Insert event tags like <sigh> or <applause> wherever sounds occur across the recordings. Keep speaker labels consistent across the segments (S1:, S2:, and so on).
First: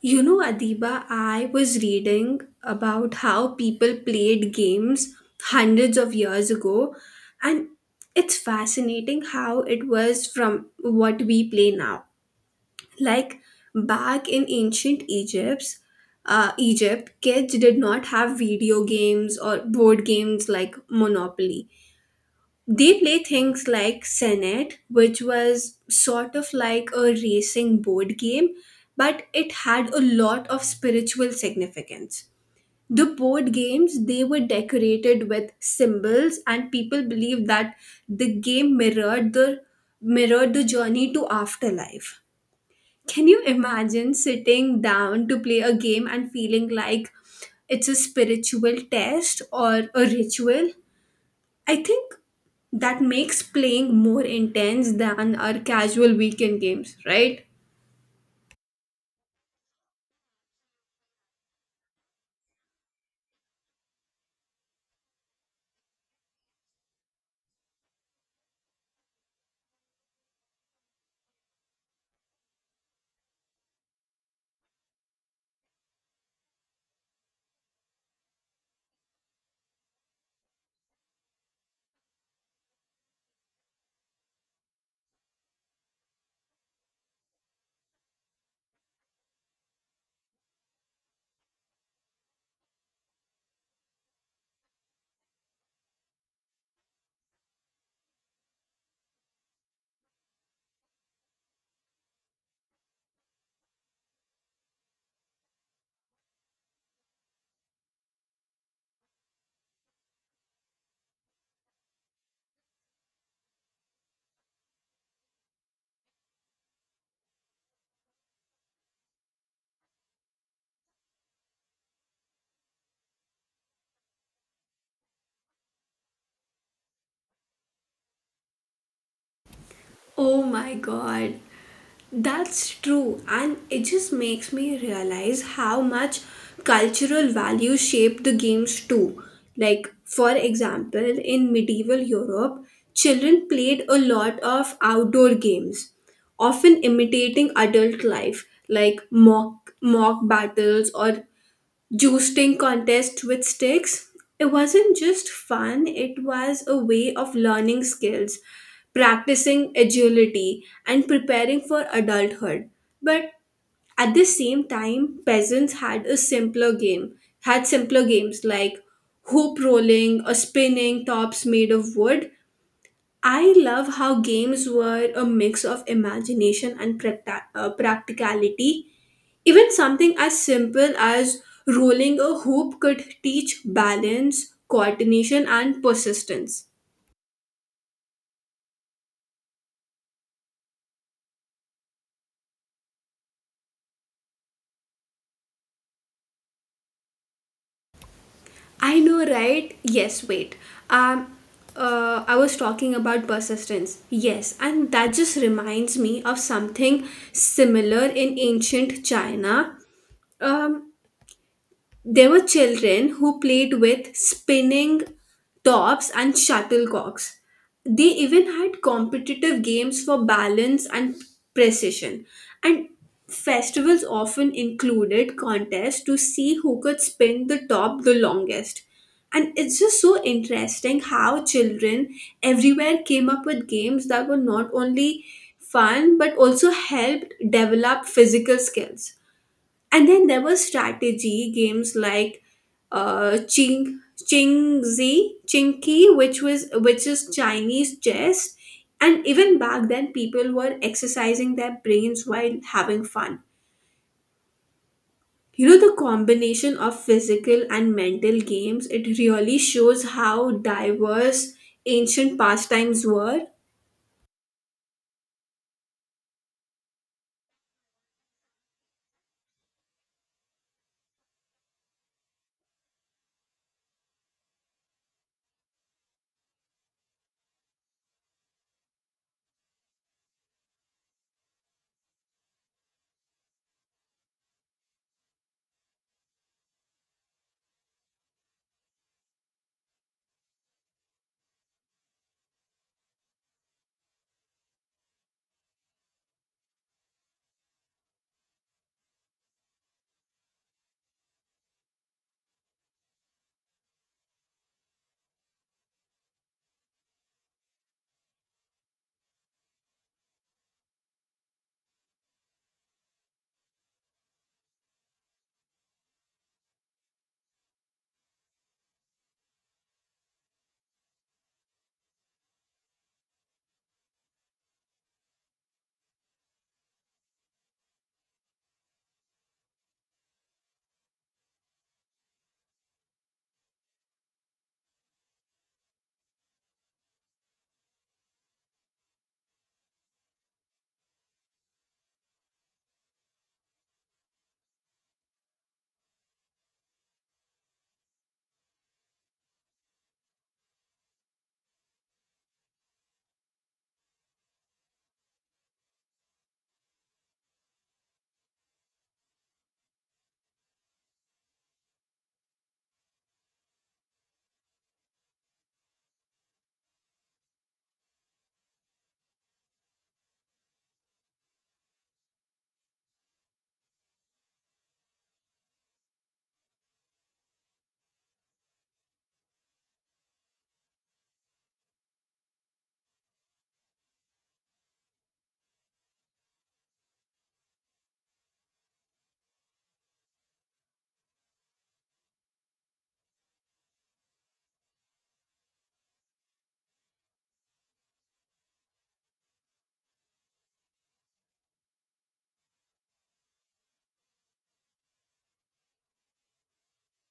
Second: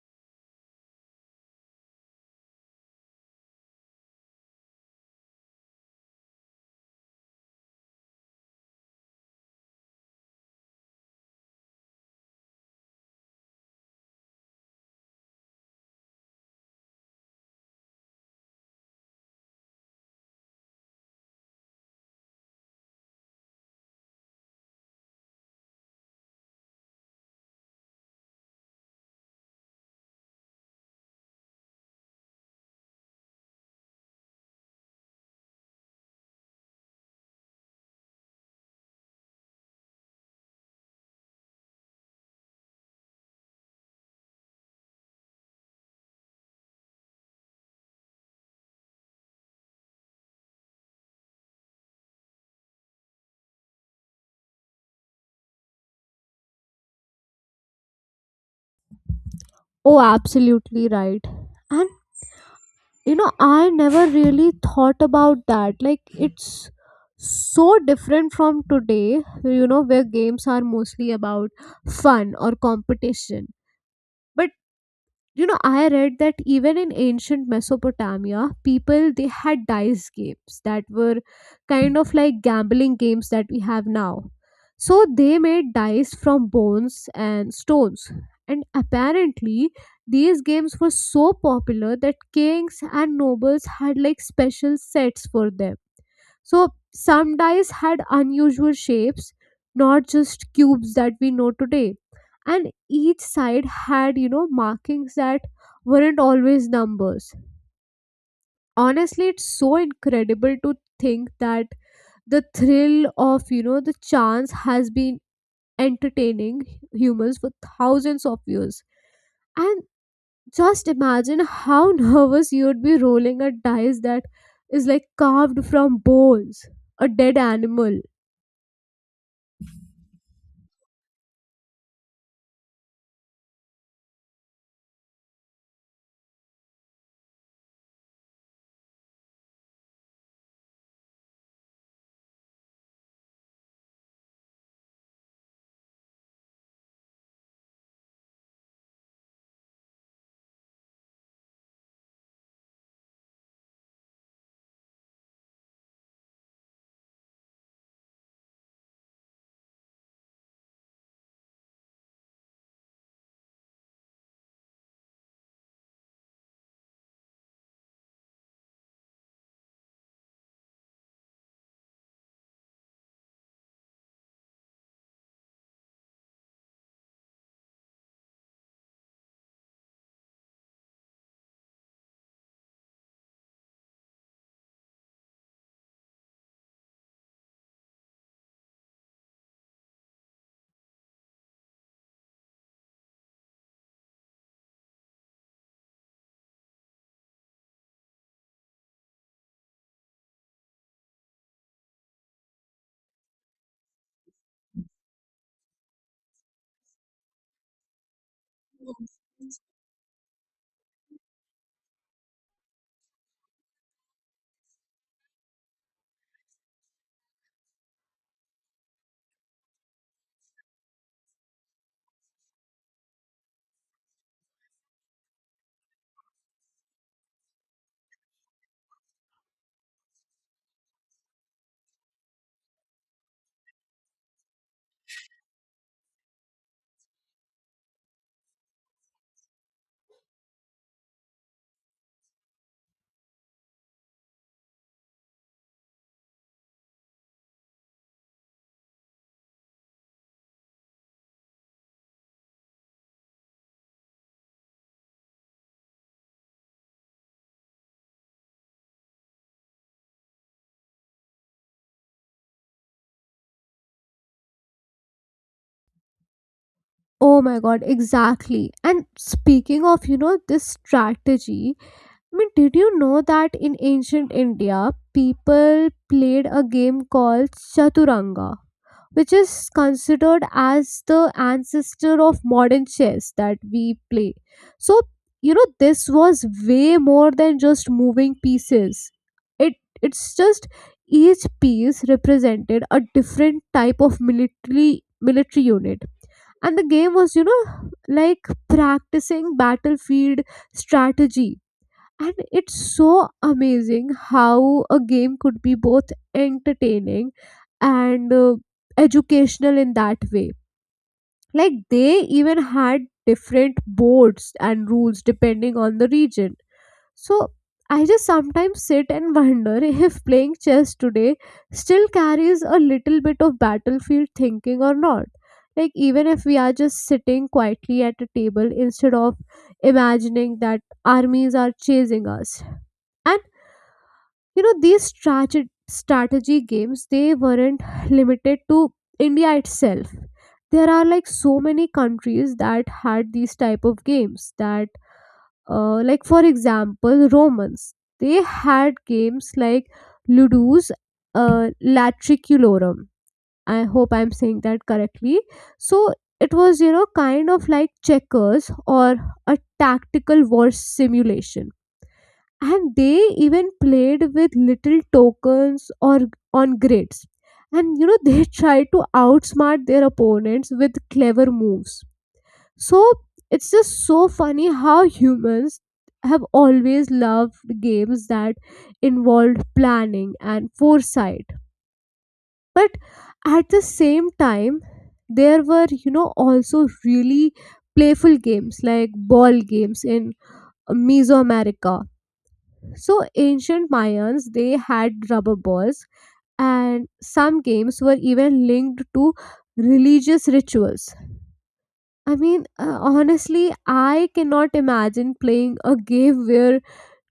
S1: You know, Adiba, I was reading about how people played games hundreds of years ago, and it's fascinating how it was from what we play now. Like back in ancient Egypt, kids did not have video games or board games like Monopoly. They play things like Senet, which was sort of like a racing board game, but it had a lot of spiritual significance. The board games, they were decorated with symbols, and people believed that the game mirrored the journey to afterlife. Can you imagine sitting down to play a game and feeling like it's a spiritual test or a ritual? I think that makes playing more intense than our casual weekend games, right?
S2: Oh, absolutely right. And I never really thought about that. Like, it's so different from today, you know, where games are mostly about fun or competition. But you know, I read that even in ancient Mesopotamia, people they had dice games that were kind of like gambling games that we have now. So they made dice from bones and stones, and apparently these games were so popular that kings and nobles had like special sets for them. So some dice had unusual shapes, not just cubes that we know today. And each side had, you know, markings that weren't always numbers. Honestly, it's so incredible to think that the thrill of, the chance has been entertaining humans for thousands of years. And just imagine how <laughs> nervous you'd be rolling a dice that is like carved from bones, a dead animal.
S1: Oh my god, that's true, and it just makes me realize how much cultural value shaped the games too. Like, for example, in medieval Europe, children played a lot of outdoor games, often imitating adult life, like mock battles or Juicing contest with sticks. It wasn't just fun, it was a way of learning skills, practicing agility, and preparing for adulthood. But at the same time, peasants had simpler games like hoop rolling or spinning tops made of wood. I love how games were a mix of imagination and practicality. Even something as simple as rolling a hoop could teach balance, coordination, and persistence. I know, right? Yes, wait. Um, I was talking about persistence. Yes, and that just reminds me of something similar in ancient China. Um, There were children who played with spinning tops and shuttlecocks. They even had competitive games for balance and precision. And festivals often included contests to see who could spin the top the longest. And it's just so interesting how children everywhere came up with games that were not only fun but also helped develop physical skills, and then there were strategy games like ching chingzi chinky, which is Chinese chess. And even back then people were exercising their brains while having fun. You know, the combination of physical and mental games, it really shows how diverse ancient pastimes were.
S2: Oh my god, exactly. And speaking of, this strategy, I mean, did you know that in ancient India, people played a game called Chaturanga, which is considered as the ancestor of modern chess that we play. So, you know, this was way more than just moving pieces. It it's just each piece represented a different type of military unit, and the game was, you know, like practicing battlefield strategy. And it's so amazing how a game could be both entertaining and educational in that way. Like, they even had different boards and rules depending on the region. So I just sometimes sit and <laughs> wonder if playing chess today still carries a little bit of battlefield thinking or not. Like, even if we are just sitting quietly at a table instead of imagining that armies are chasing us. And you know, these strategy games they weren't limited to India itself. There are like so many countries that had these type of games that like, for example, Romans they had games like Ludus Latriculorum. I hope I'm saying that correctly. So it was, you know, kind of like checkers or a tactical war simulation, and they even played with little tokens or on grids, and you know they <laughs> tried to outsmart their opponents with clever moves. So it's just so funny how humans have always loved games that involved planning and foresight. But at the same time, there were, you know, also really playful games like ball games in Mesoamerica. So ancient Mayans, they had rubber balls, and some games were even linked to religious rituals. I mean, honestly, I cannot imagine playing a game where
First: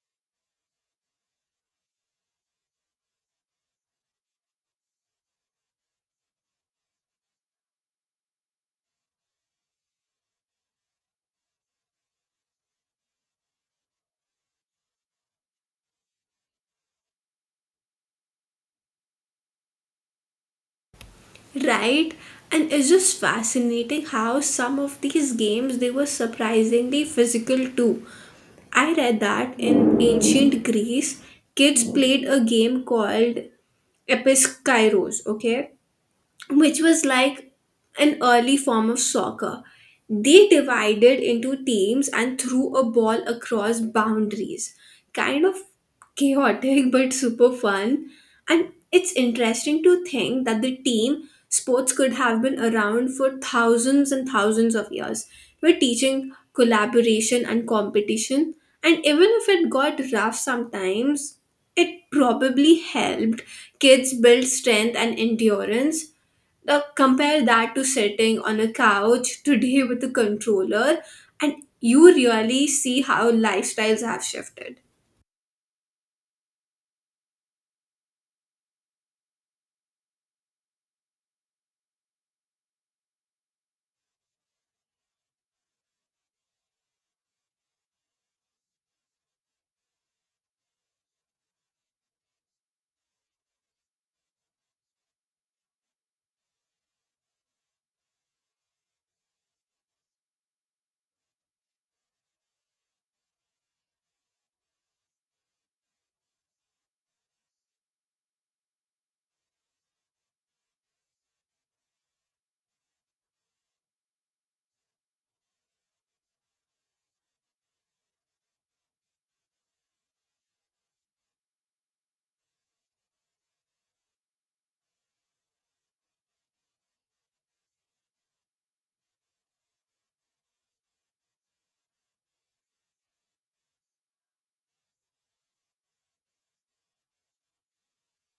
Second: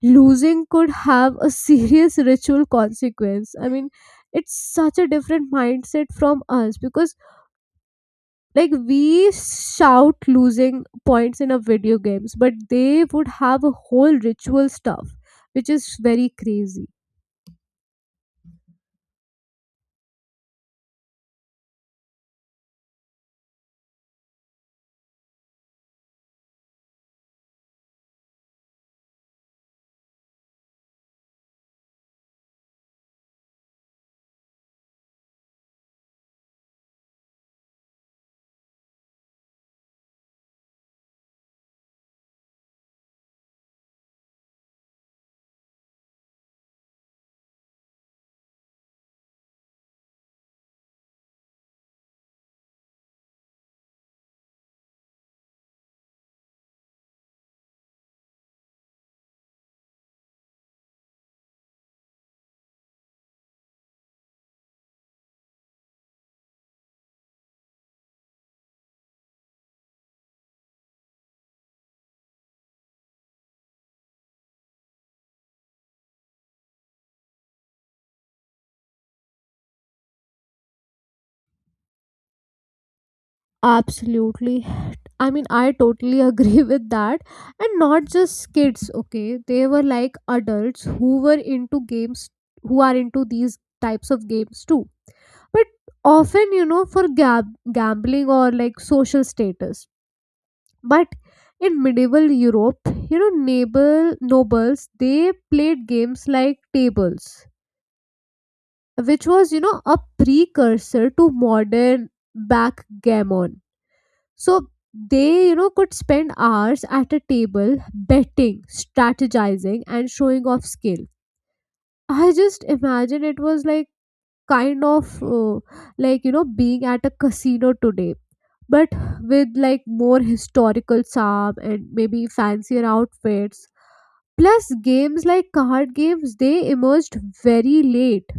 S2: losing could have a serious <laughs> ritual consequence. I mean, it's such a different mindset from us because, like, we shout losing points in our video games, but they would have a whole ritual stuff, which is very crazy.
S1: Right, and it's just fascinating how some of these games they were surprisingly physical too. I read that in ancient Greece, kids played a game called Episkairos, okay? Which was like an early form of soccer. They divided into teams and threw a ball across boundaries. Kind of chaotic <laughs> but super fun. And it's interesting to think that the team sports could have been around for thousands and thousands of years. We're teaching collaboration and competition. And even if it got rough sometimes, it probably helped kids build strength and endurance. Now compare that to sitting on a couch today with a controller, and you really see how lifestyles have shifted.
S2: Absolutely. I mean, I totally agree <laughs> with that. And not just kids, okay? They were like adults who were into games, who are into these types of games too. But often, you know, for gambling or like social status. But in medieval Europe, you know, nobles they played games like tables, which was, you know, a precursor to modern backgammon. So they, you know, could spend hours at a table betting, strategizing, and showing off skill. I just imagine it was like kind of like, you know, being at a casino today, but with like more historical charm and maybe fancier outfits. Plus, games like card games, they emerged very late,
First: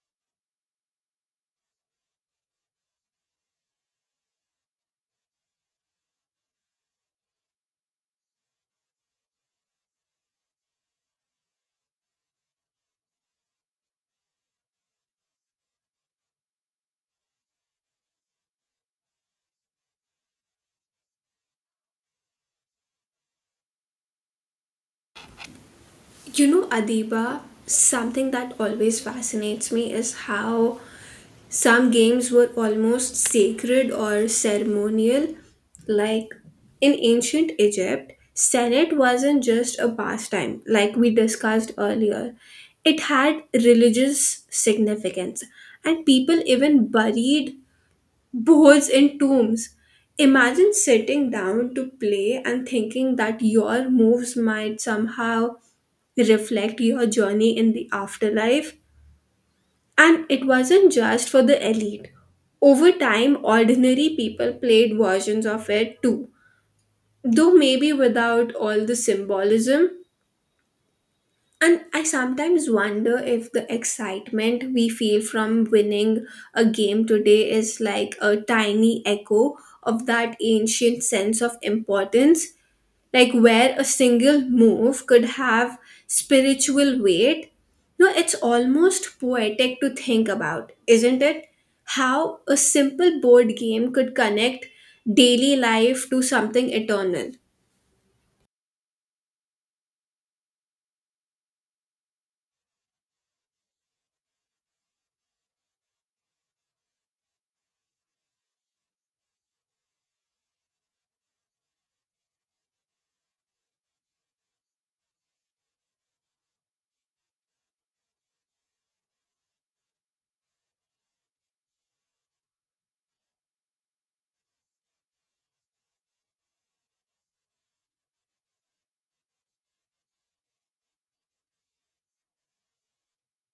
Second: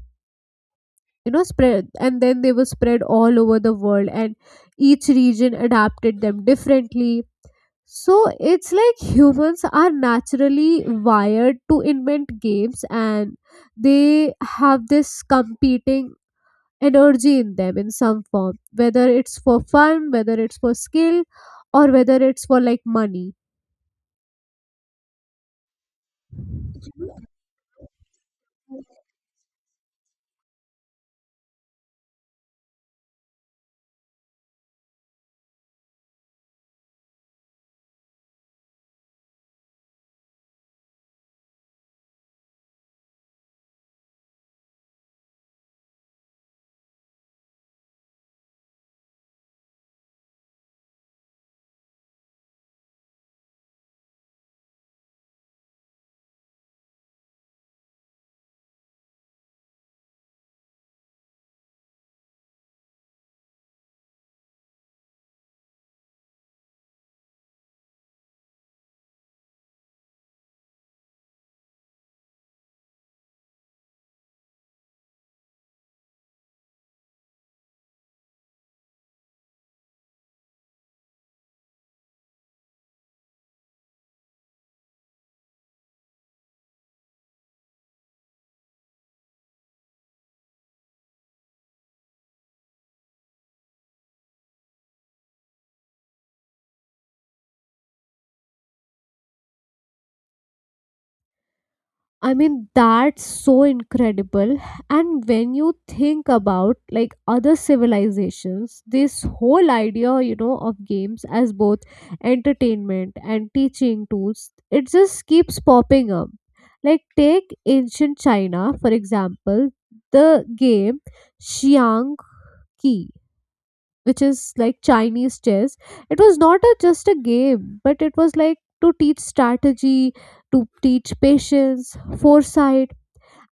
S2: you know, spread, and then they were spread all over the world, and each region adapted them differently. So it's like humans are naturally wired to invent games, and they have this competing energy in them in some form, whether it's for fun, whether it's for skill, or whether it's for like money.
S1: You know, Adiba, something that always fascinates me is how some games were almost sacred or ceremonial. Like in ancient Egypt, Senate wasn't just a pastime, like we discussed earlier, it had religious significance, and people even buried bowls and tombs. Imagine sitting down to play and thinking that your moves might somehow reflect your journey in the afterlife. And it wasn't just for the elite. Over time, ordinary people played versions of it too, though maybe without all the symbolism. And I sometimes wonder if the excitement we feel from winning a game today is like a tiny echo of that ancient sense of importance, like where a single move could have spiritual weight. No, it's almost poetic to think about, isn't it? How a simple board game could connect daily life to something eternal.
S2: I mean, that's so incredible. And when you think about like other civilizations, this whole idea, you know, of games as both entertainment and teaching tools, it just keeps popping up. Like, take ancient China, for example, the game Xiang Qi, which is like Chinese chess. It was not a, just a game, but it was like to teach strategy, to teach patience, foresight.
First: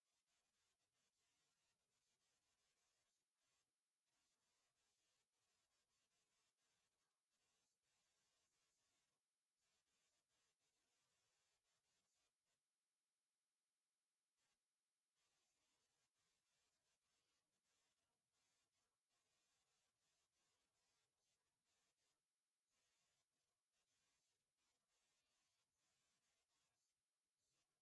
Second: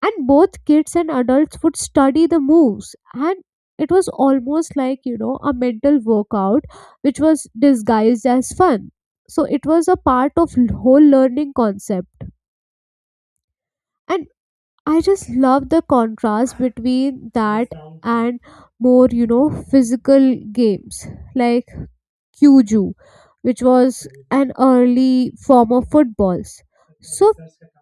S2: And both kids and adults would study the moves, and it was almost like, you know, a mental workout which was disguised as fun. So it was a part of whole learning concept. And I just love the contrast between that and more, you know, physical games like Kyuju, which was an early form of footballs. So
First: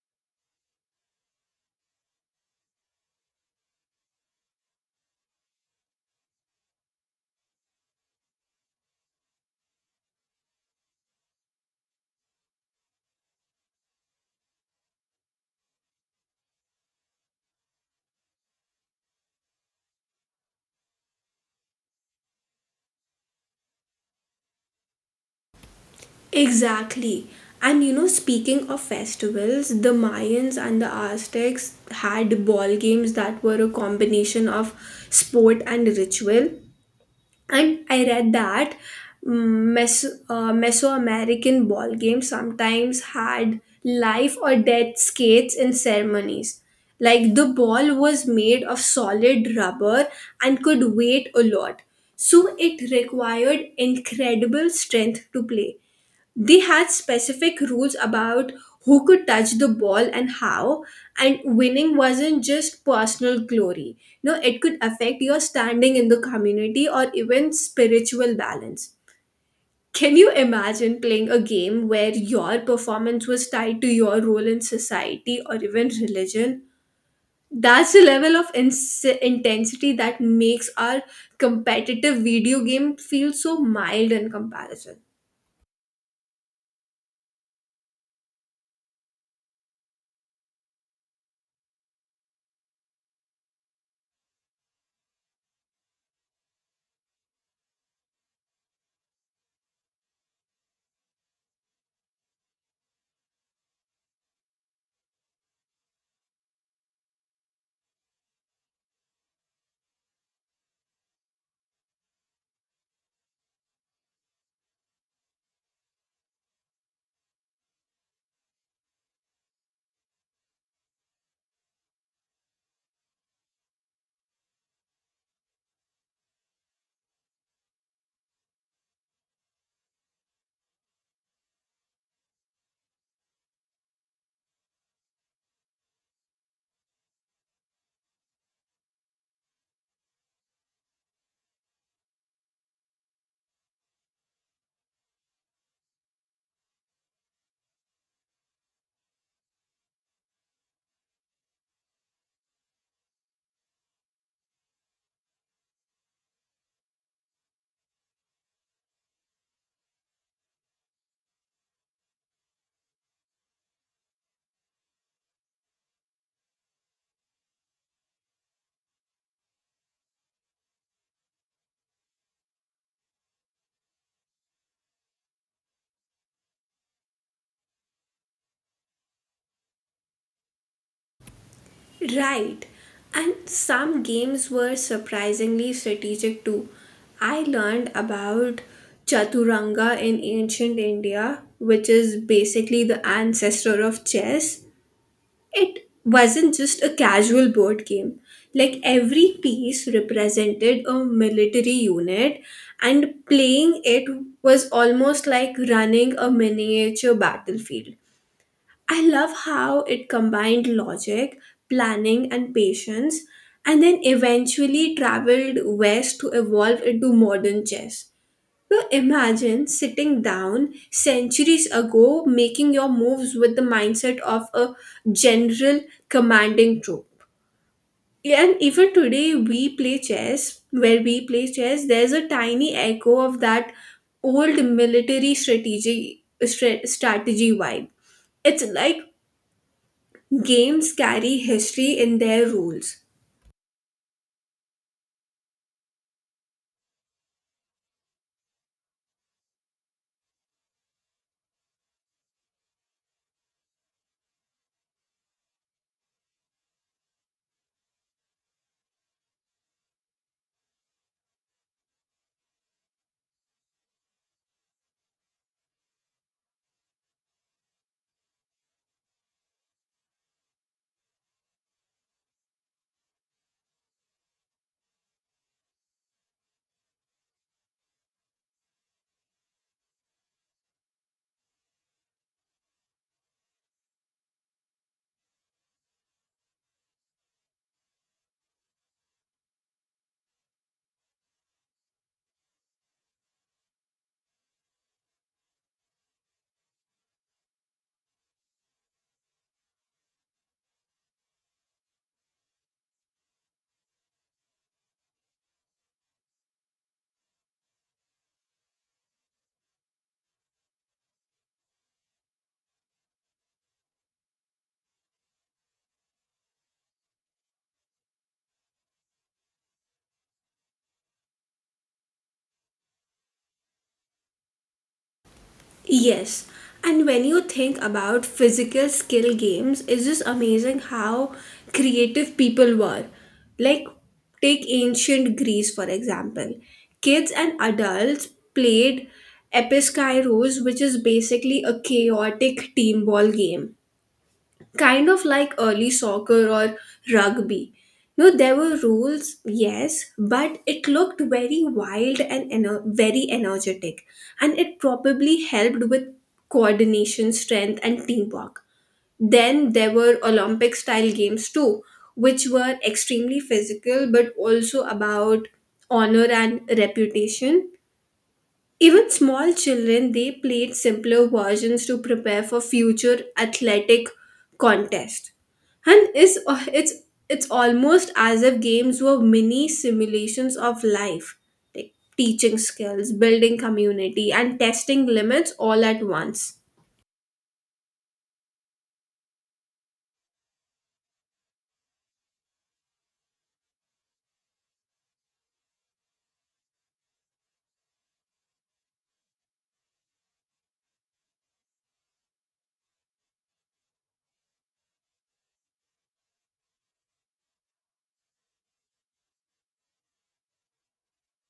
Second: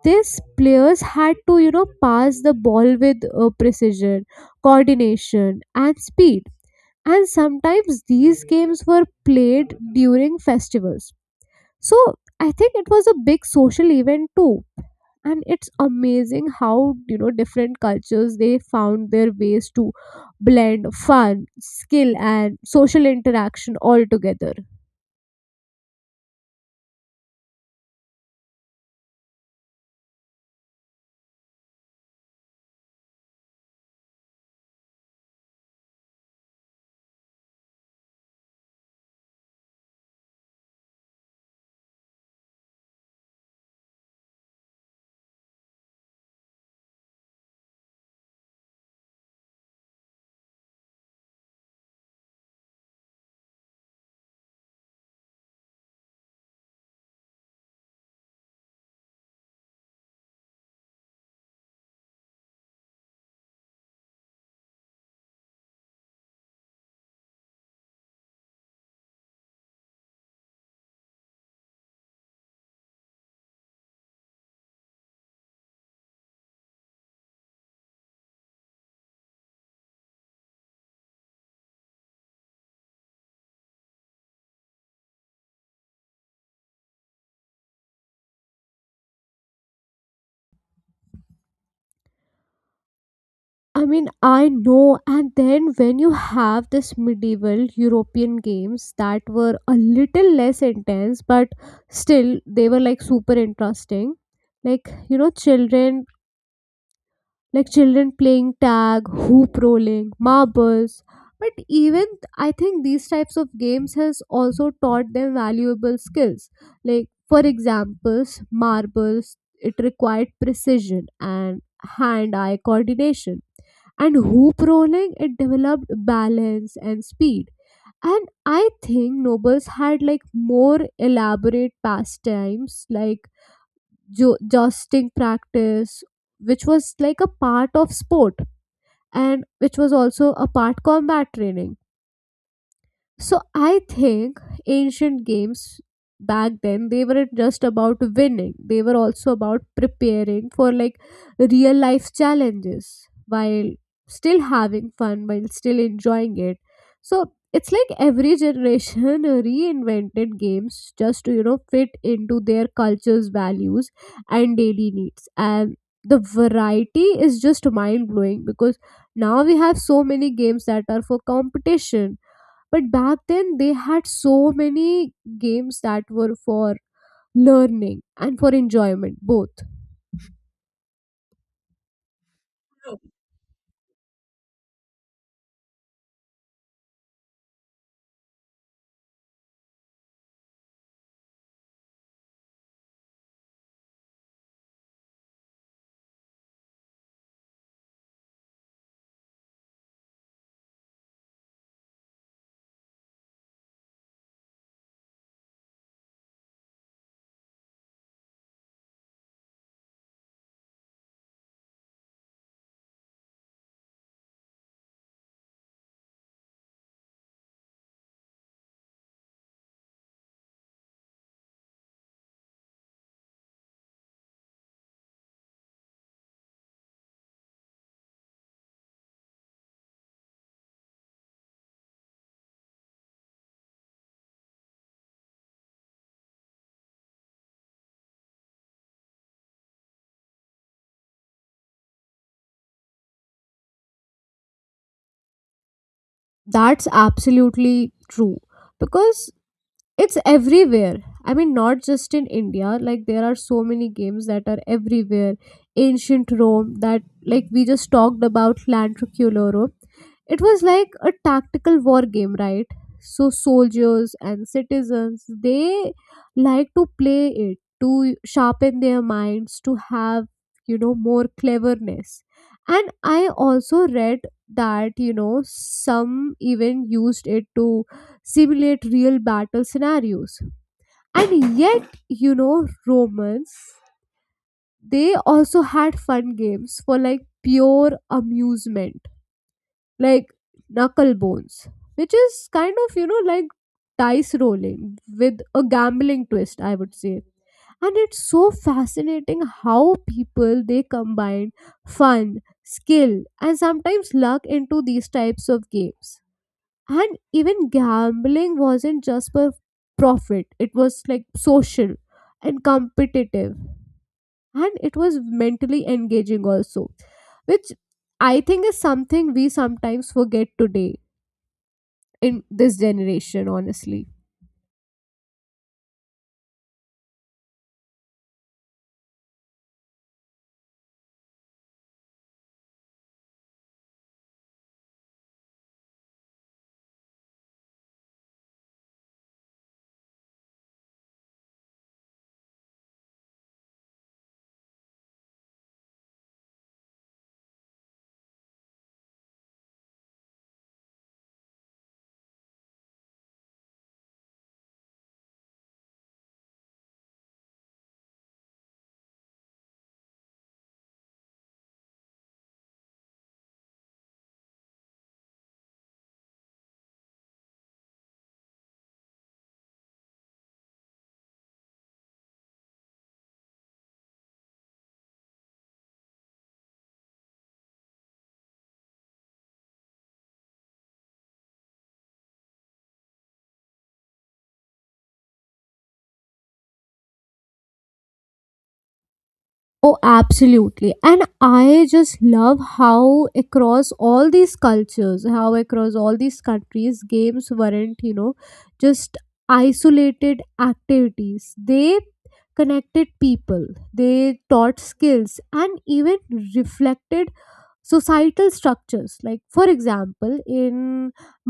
S2: these players had to, you know, pass the ball with precision, coordination, and speed. And sometimes these games were played during festivals. So I think it was a big social event too. And it's amazing how, you know, different cultures they found their ways to blend fun, skill, and social interaction all together.
S1: Exactly. And you know, speaking of festivals, the Mayans and the Aztecs had ball games that were a combination of sport and ritual. And I read that Mesoamerican ball games sometimes had life or death skates in ceremonies. Like the ball was made of solid rubber and could weight a lot. So it required incredible strength to play. They had specific rules about who could touch the ball and how, and winning wasn't just personal glory. No, it could affect your standing in the community or even spiritual balance. Can you imagine playing a game where your performance was tied to your role in society or even religion? That's the level of intensity that makes our competitive video game feel so mild in comparison.
S2: I mean, I know. And then when you have this medieval European games that were a little less intense, but still they were like super interesting. Like, you know, children playing tag, hoop rolling, marbles. But even I think these types of games has also taught them valuable skills. Like, for examples, marbles, it required precision and hand-eye coordination. And hoop rolling, it developed balance and speed. And I think nobles had like more elaborate pastimes like jousting practice, which was like a part of sport, and which was also a part combat training. So I think ancient games back then they weren't just about winning. They were also about preparing for like real life challenges while still having fun, while still enjoying it. So it's like every generation <laughs> reinvented games just to, you know, fit into their culture's values and daily needs. And the variety is just mind blowing, because now we have so many games that are for competition, but back then, they had so many games that were for learning and for enjoyment, both.
S1: Right. And some games were surprisingly strategic too. I learned about Chaturanga in ancient India, which is basically the ancestor of chess. It wasn't just a casual board game. Like every piece represented a military unit, and playing it was almost like running a miniature battlefield. I love how it combined logic, planning, and patience, and then eventually traveled west to evolve into modern chess. So imagine sitting down centuries ago, making your moves with the mindset of a general commanding troop. And even today, where we play chess, there's a tiny echo of that old military strategy vibe. It's like games carry history in their rules.
S2: That's absolutely true. Because it's everywhere. I mean, not just in India, like there are so many games that are everywhere. Ancient Rome, that, like we just talked about, Lantriculorum, it was like a tactical war game, right? So soldiers and citizens they like to play it to sharpen their minds, to have, you know, more cleverness. And I also read that, you know, some even used it to simulate real battle scenarios. And yet, you know, Romans, they also had fun games for like pure amusement, like knuckle bones, which is kind of, you know, like dice rolling with a gambling twist, I would say. And it's so fascinating how people they combine fun, skill, and sometimes luck into these types of games. And even gambling wasn't just for profit, it was like social and competitive, and it was mentally engaging also, which I think is something we sometimes forget today in this generation, honestly.
S1: Yes, and when you think about physical skill games, it's just amazing how creative people were. Like, take ancient Greece for example. Kids and adults played Episkairos, which is basically a chaotic team ball game, kind of like early soccer or rugby. You know, there were rules, yes, but it looked very wild and very energetic, and it probably helped with coordination, strength, and teamwork. Then there were Olympic style games too, which were extremely physical but also about honor and reputation. Even small children, they played simpler versions to prepare for future athletic contests. And it's, it's almost as if games were mini simulations of life, like teaching skills, building community, and testing limits all at once.
S2: Oh, absolutely. And I just love how across all these cultures, how across all these countries, games weren't, you know, just isolated activities. They connected people, they taught skills, and even reflected societal structures. Like, for example, in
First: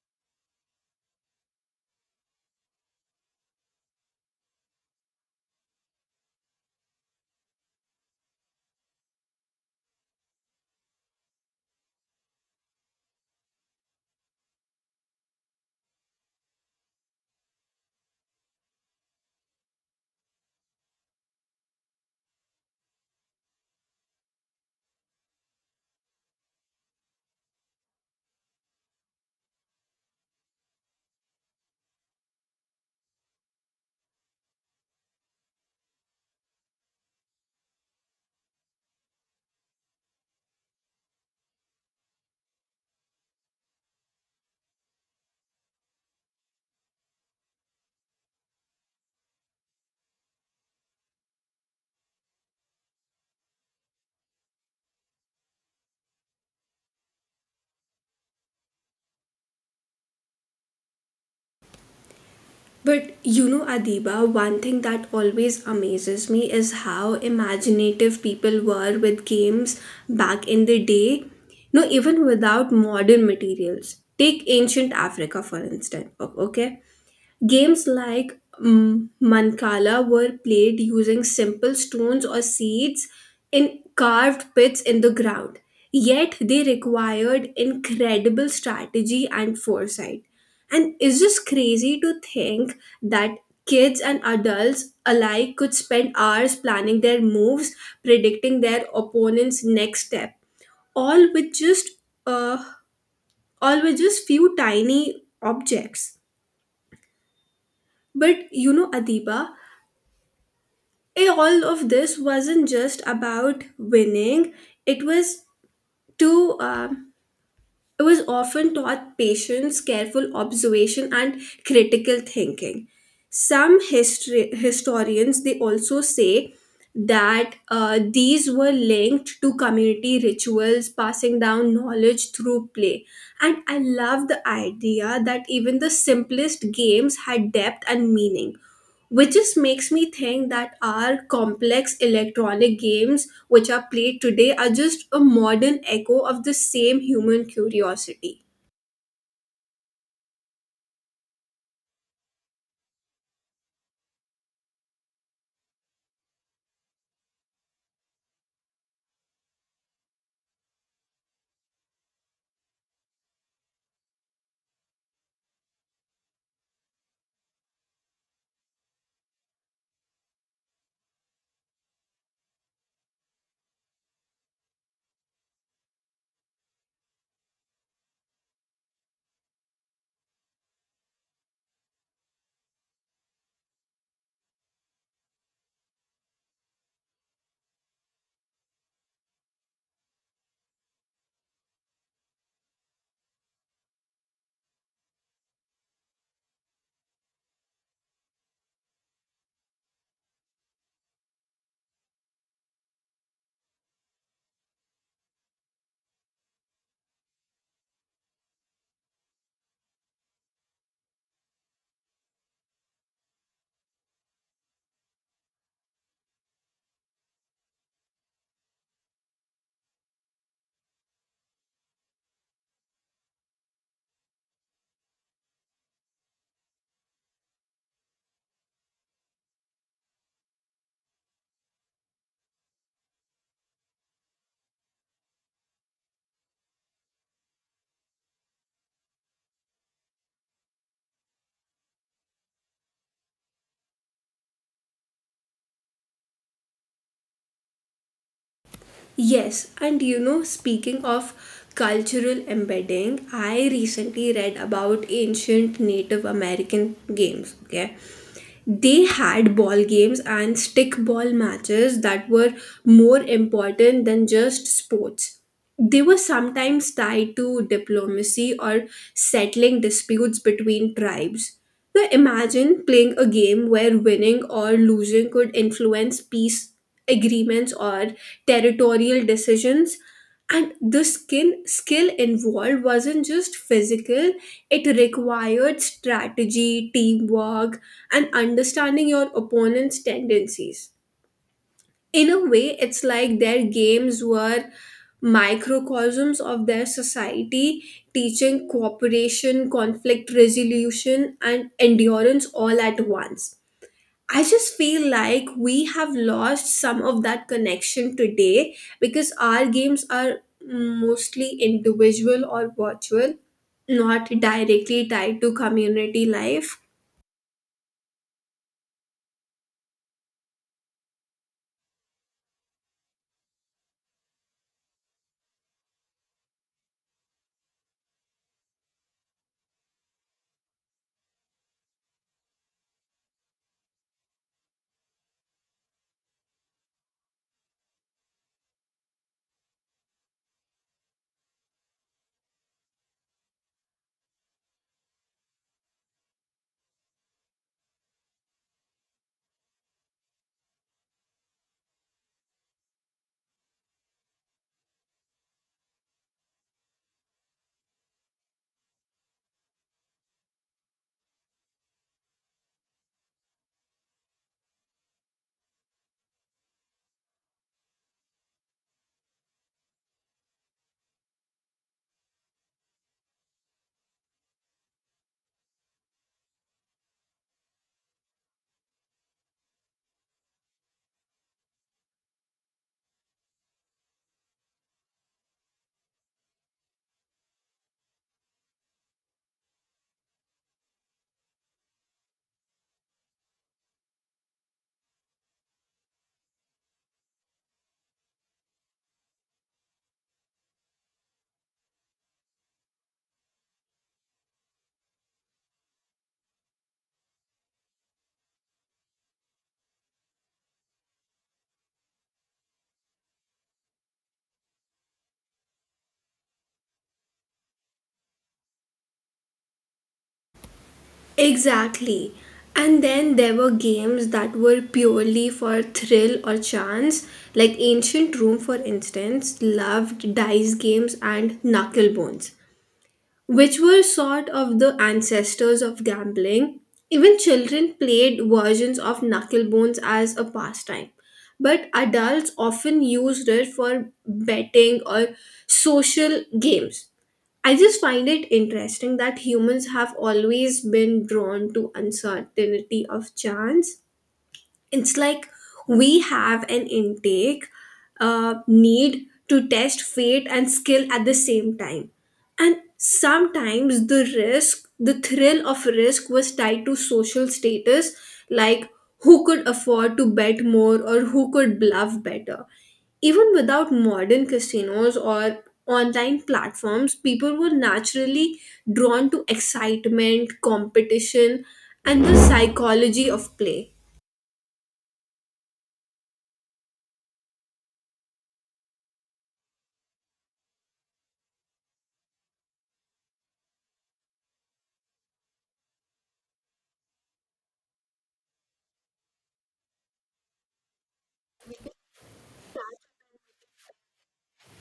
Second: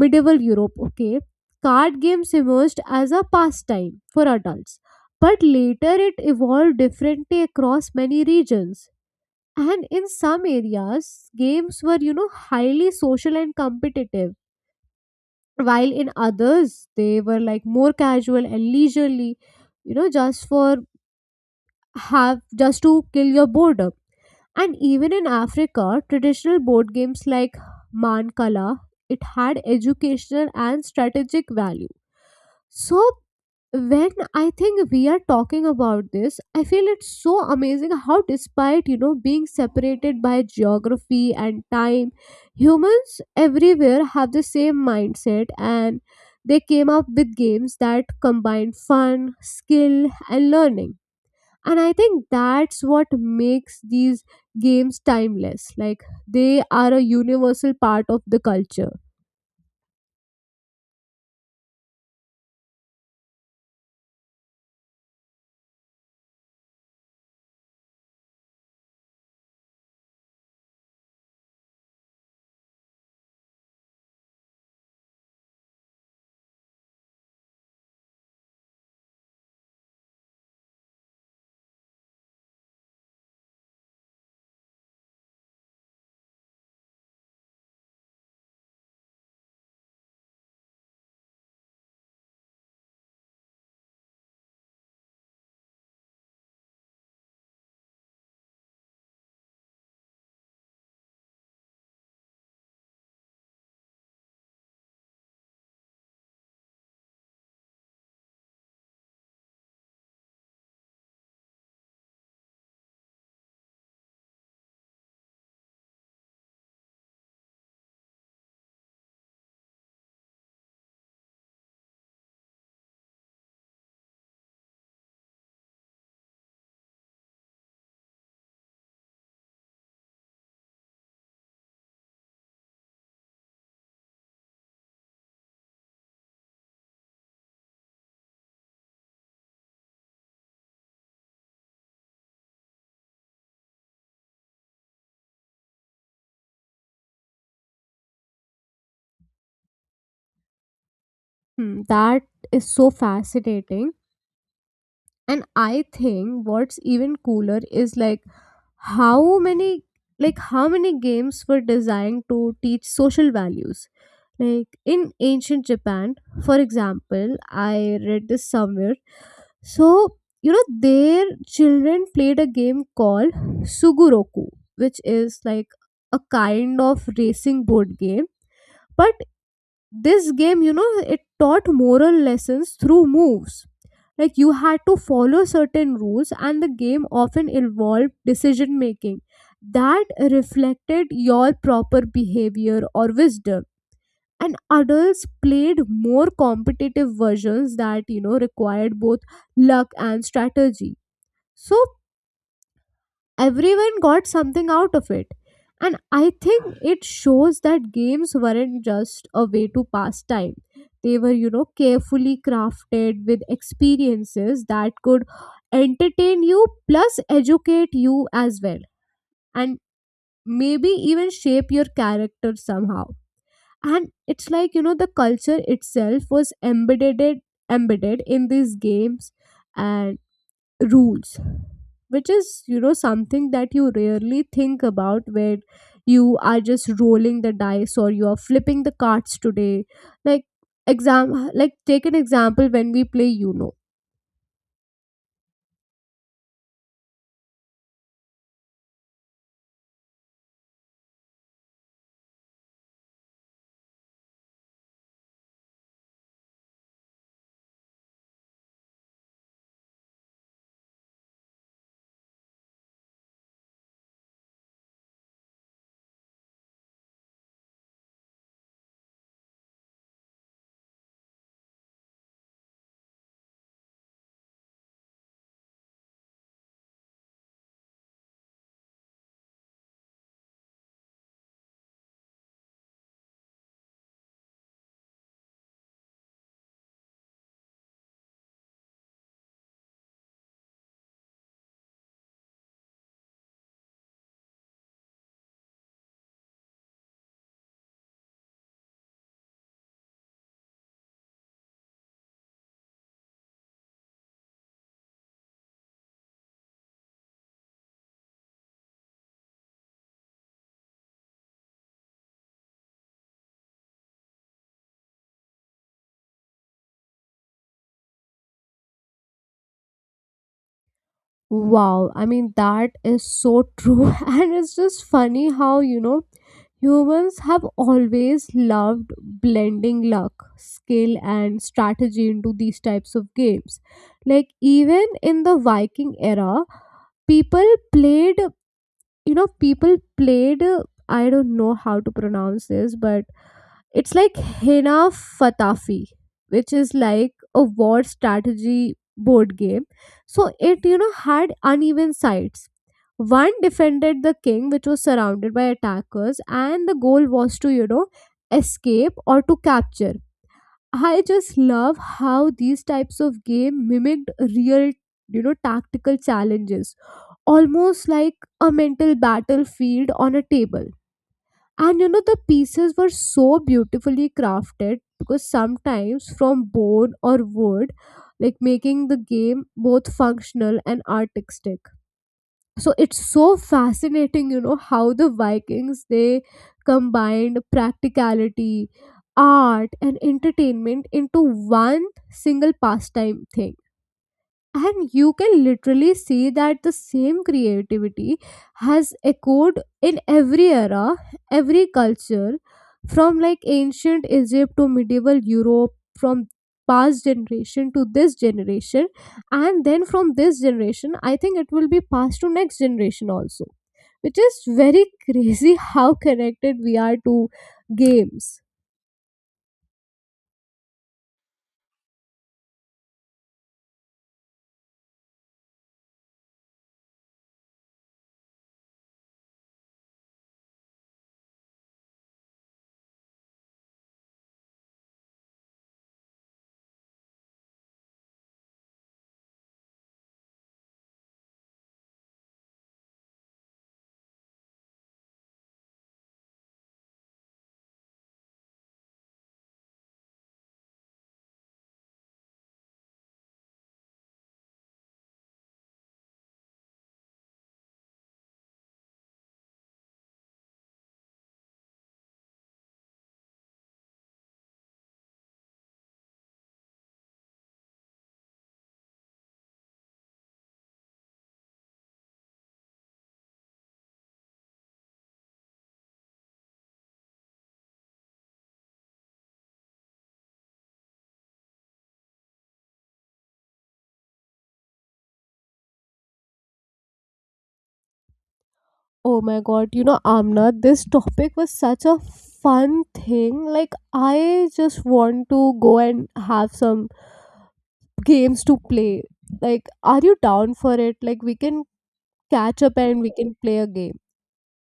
S2: medieval Europe, okay, card games emerged as a pastime for adults, but later it evolved differently across many regions. And in some areas games were, you know, highly social and competitive, while in others they were like more casual and leisurely, you know, just for have just to kill your boredom. And even in Africa, traditional board games like Mancala, it had educational and strategic value. So when I think we are talking about this, I feel it's so amazing how despite, you know, being separated by geography and time, humans everywhere have the same mindset, and they came up with games that combine fun, skill and learning. And I think that's what makes these games timeless, like they are a universal part of the culture.
S1: But you know, Adiba, one thing that always amazes me is how imaginative people were with games back in the day, no, even without modern materials. Take ancient Africa, for instance, okay? Games like Mancala were played using simple stones or seeds in carved pits in the ground. Yet they required incredible strategy and foresight. And it's just crazy to think that kids and adults alike could spend hours planning their moves, predicting their opponent's next step, all with just uh, all with just few tiny objects. But you know, Adiba, all of this wasn't just about winning. it was to um, it was often taught patience, careful observation, and critical thinking. Some history historians, they also say that these were linked to community rituals, passing down knowledge through play. And I love the idea that even the simplest games had depth and meaning, which just makes me think that our complex electronic games which are played today are just a modern echo of the same human curiosity.
S2: Hmm, that is so fascinating. And I think what's even cooler is like how many how many games were designed to teach social values. Like, in ancient Japan, for example, I read this somewhere. So, you know, their children played a game called Suguroku, which is like a kind of racing board game. But this game, you know, it taught moral lessons through moves. Like, you had to follow certain rules, and the game often involved decision making that reflected your proper behavior or wisdom. And adults played more competitive versions that, you know, required both luck and strategy. So everyone got something out of it. And I think it shows that games weren't just a way to pass time. They were, you know, carefully crafted with experiences that could entertain you plus educate you as well. And maybe even shape your character somehow. And it's like, you know, the culture itself was embedded in these games and rules, which is, you know, something that you rarely think about where you are just rolling the dice or you are flipping the cards today. Like, exam like take an example when we play, you know.
S1: Yes, and you know, speaking of cultural embedding, I recently read about ancient Native American games. Okay, they had ball games and stick ball matches that were more important than just sports. They were sometimes tied to diplomacy or settling disputes between tribes. Now imagine playing a game where winning or losing could influence peace agreements or territorial decisions. And the skill involved wasn't just physical, it required strategy, teamwork, and understanding your opponent's tendencies. In a way, it's like their games were microcosms of their society, teaching cooperation, conflict resolution, and endurance all at once. I just feel like we have lost some of that connection today because our games are mostly individual or virtual, not directly tied to community life.
S2: Wow, I mean, that is so true. <laughs> And it's just funny how, you know, humans have always loved blending luck, skill and strategy into these types of games. Like, even in the Viking era, people played people played I don't know how to pronounce this, but it's like Hina Fatafi, which is like a war strategy board game. So it, you know, had uneven sides. One defended the king, which was surrounded by attackers, and the goal was to, you know, escape or to capture. I just love how these types of game mimicked real, you know, tactical challenges, almost like a mental battlefield on a table. And you know, the pieces were so beautifully crafted because sometimes from bone or wood, like making the game both functional and artistic. So it's so fascinating, you know, how the Vikings they combined practicality, art, and entertainment into one single pastime thing. And you can literally see that the same creativity has echoed in every era, every culture, from like ancient Egypt to medieval Europe, from past generation to this generation. And then from this generation I think it will be passed to next generation also, which is very <laughs> crazy how connected we are to games.
S1: Exactly. And then there were games that were purely for thrill or chance, like Ancient Rome, for instance, loved dice games and knuckle bones, which were sort of the ancestors of gambling. Even children played versions of knuckle bones as a pastime, but adults often used it for betting or social games. I just find it interesting that humans have always been drawn to uncertainty of chance. It's like we have an intake need to test fate and skill at the same time. And sometimes the thrill of risk was tied to social status, like who could afford to bet more or who could bluff better. Even without modern casinos or online platforms, people were naturally drawn to excitement, competition, and the psychology of play.
S2: Oh my god, you know, Amna, this topic was such a fun thing. Like, I just want to go and have some games to play. Like, are you down for it? Like, we can catch up and we can play a game.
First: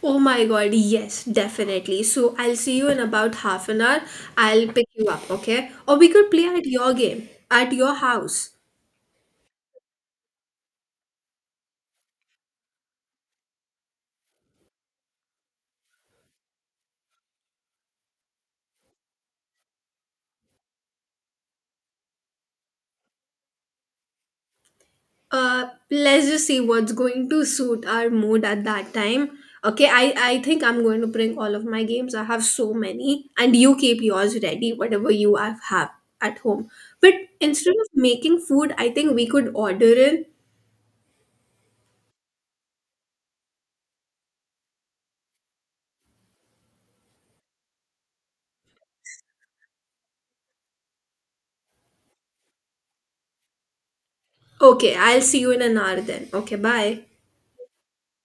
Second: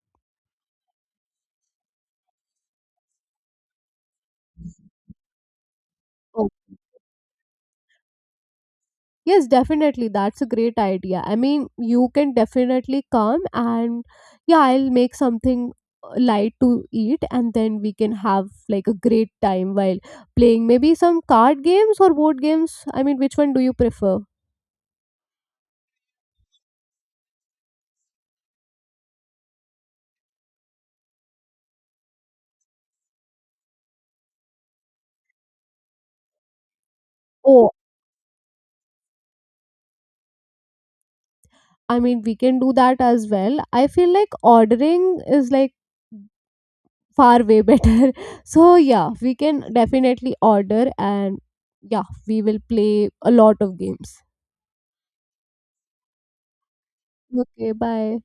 S1: Oh my god, yes, definitely. So I'll see you in about half an hour. I'll pick you up, okay? Or we could play
S2: Oh,
S1: at your game, at your house.
S2: yes, definitely. That's a great idea. I mean, you can definitely come and yeah, I'll make something light to eat, and then we can have like a great time while playing maybe some card games or board games. I mean, which one do you prefer?
S1: Let's just see what's going to suit our mood at that time. Okay, I think I'm going to bring all of my games. I have so many, and you keep yours ready, whatever you have at home. But
S2: Oh,
S1: instead of making food, I think we could order in.
S2: I mean, we can do that as well. I feel like ordering is like far way better. <laughs> So, yeah, we can definitely order and yeah, we will play a lot of games.
S1: Okay, I'll see you in an hour then. Okay, bye.
S2: Okay, bye.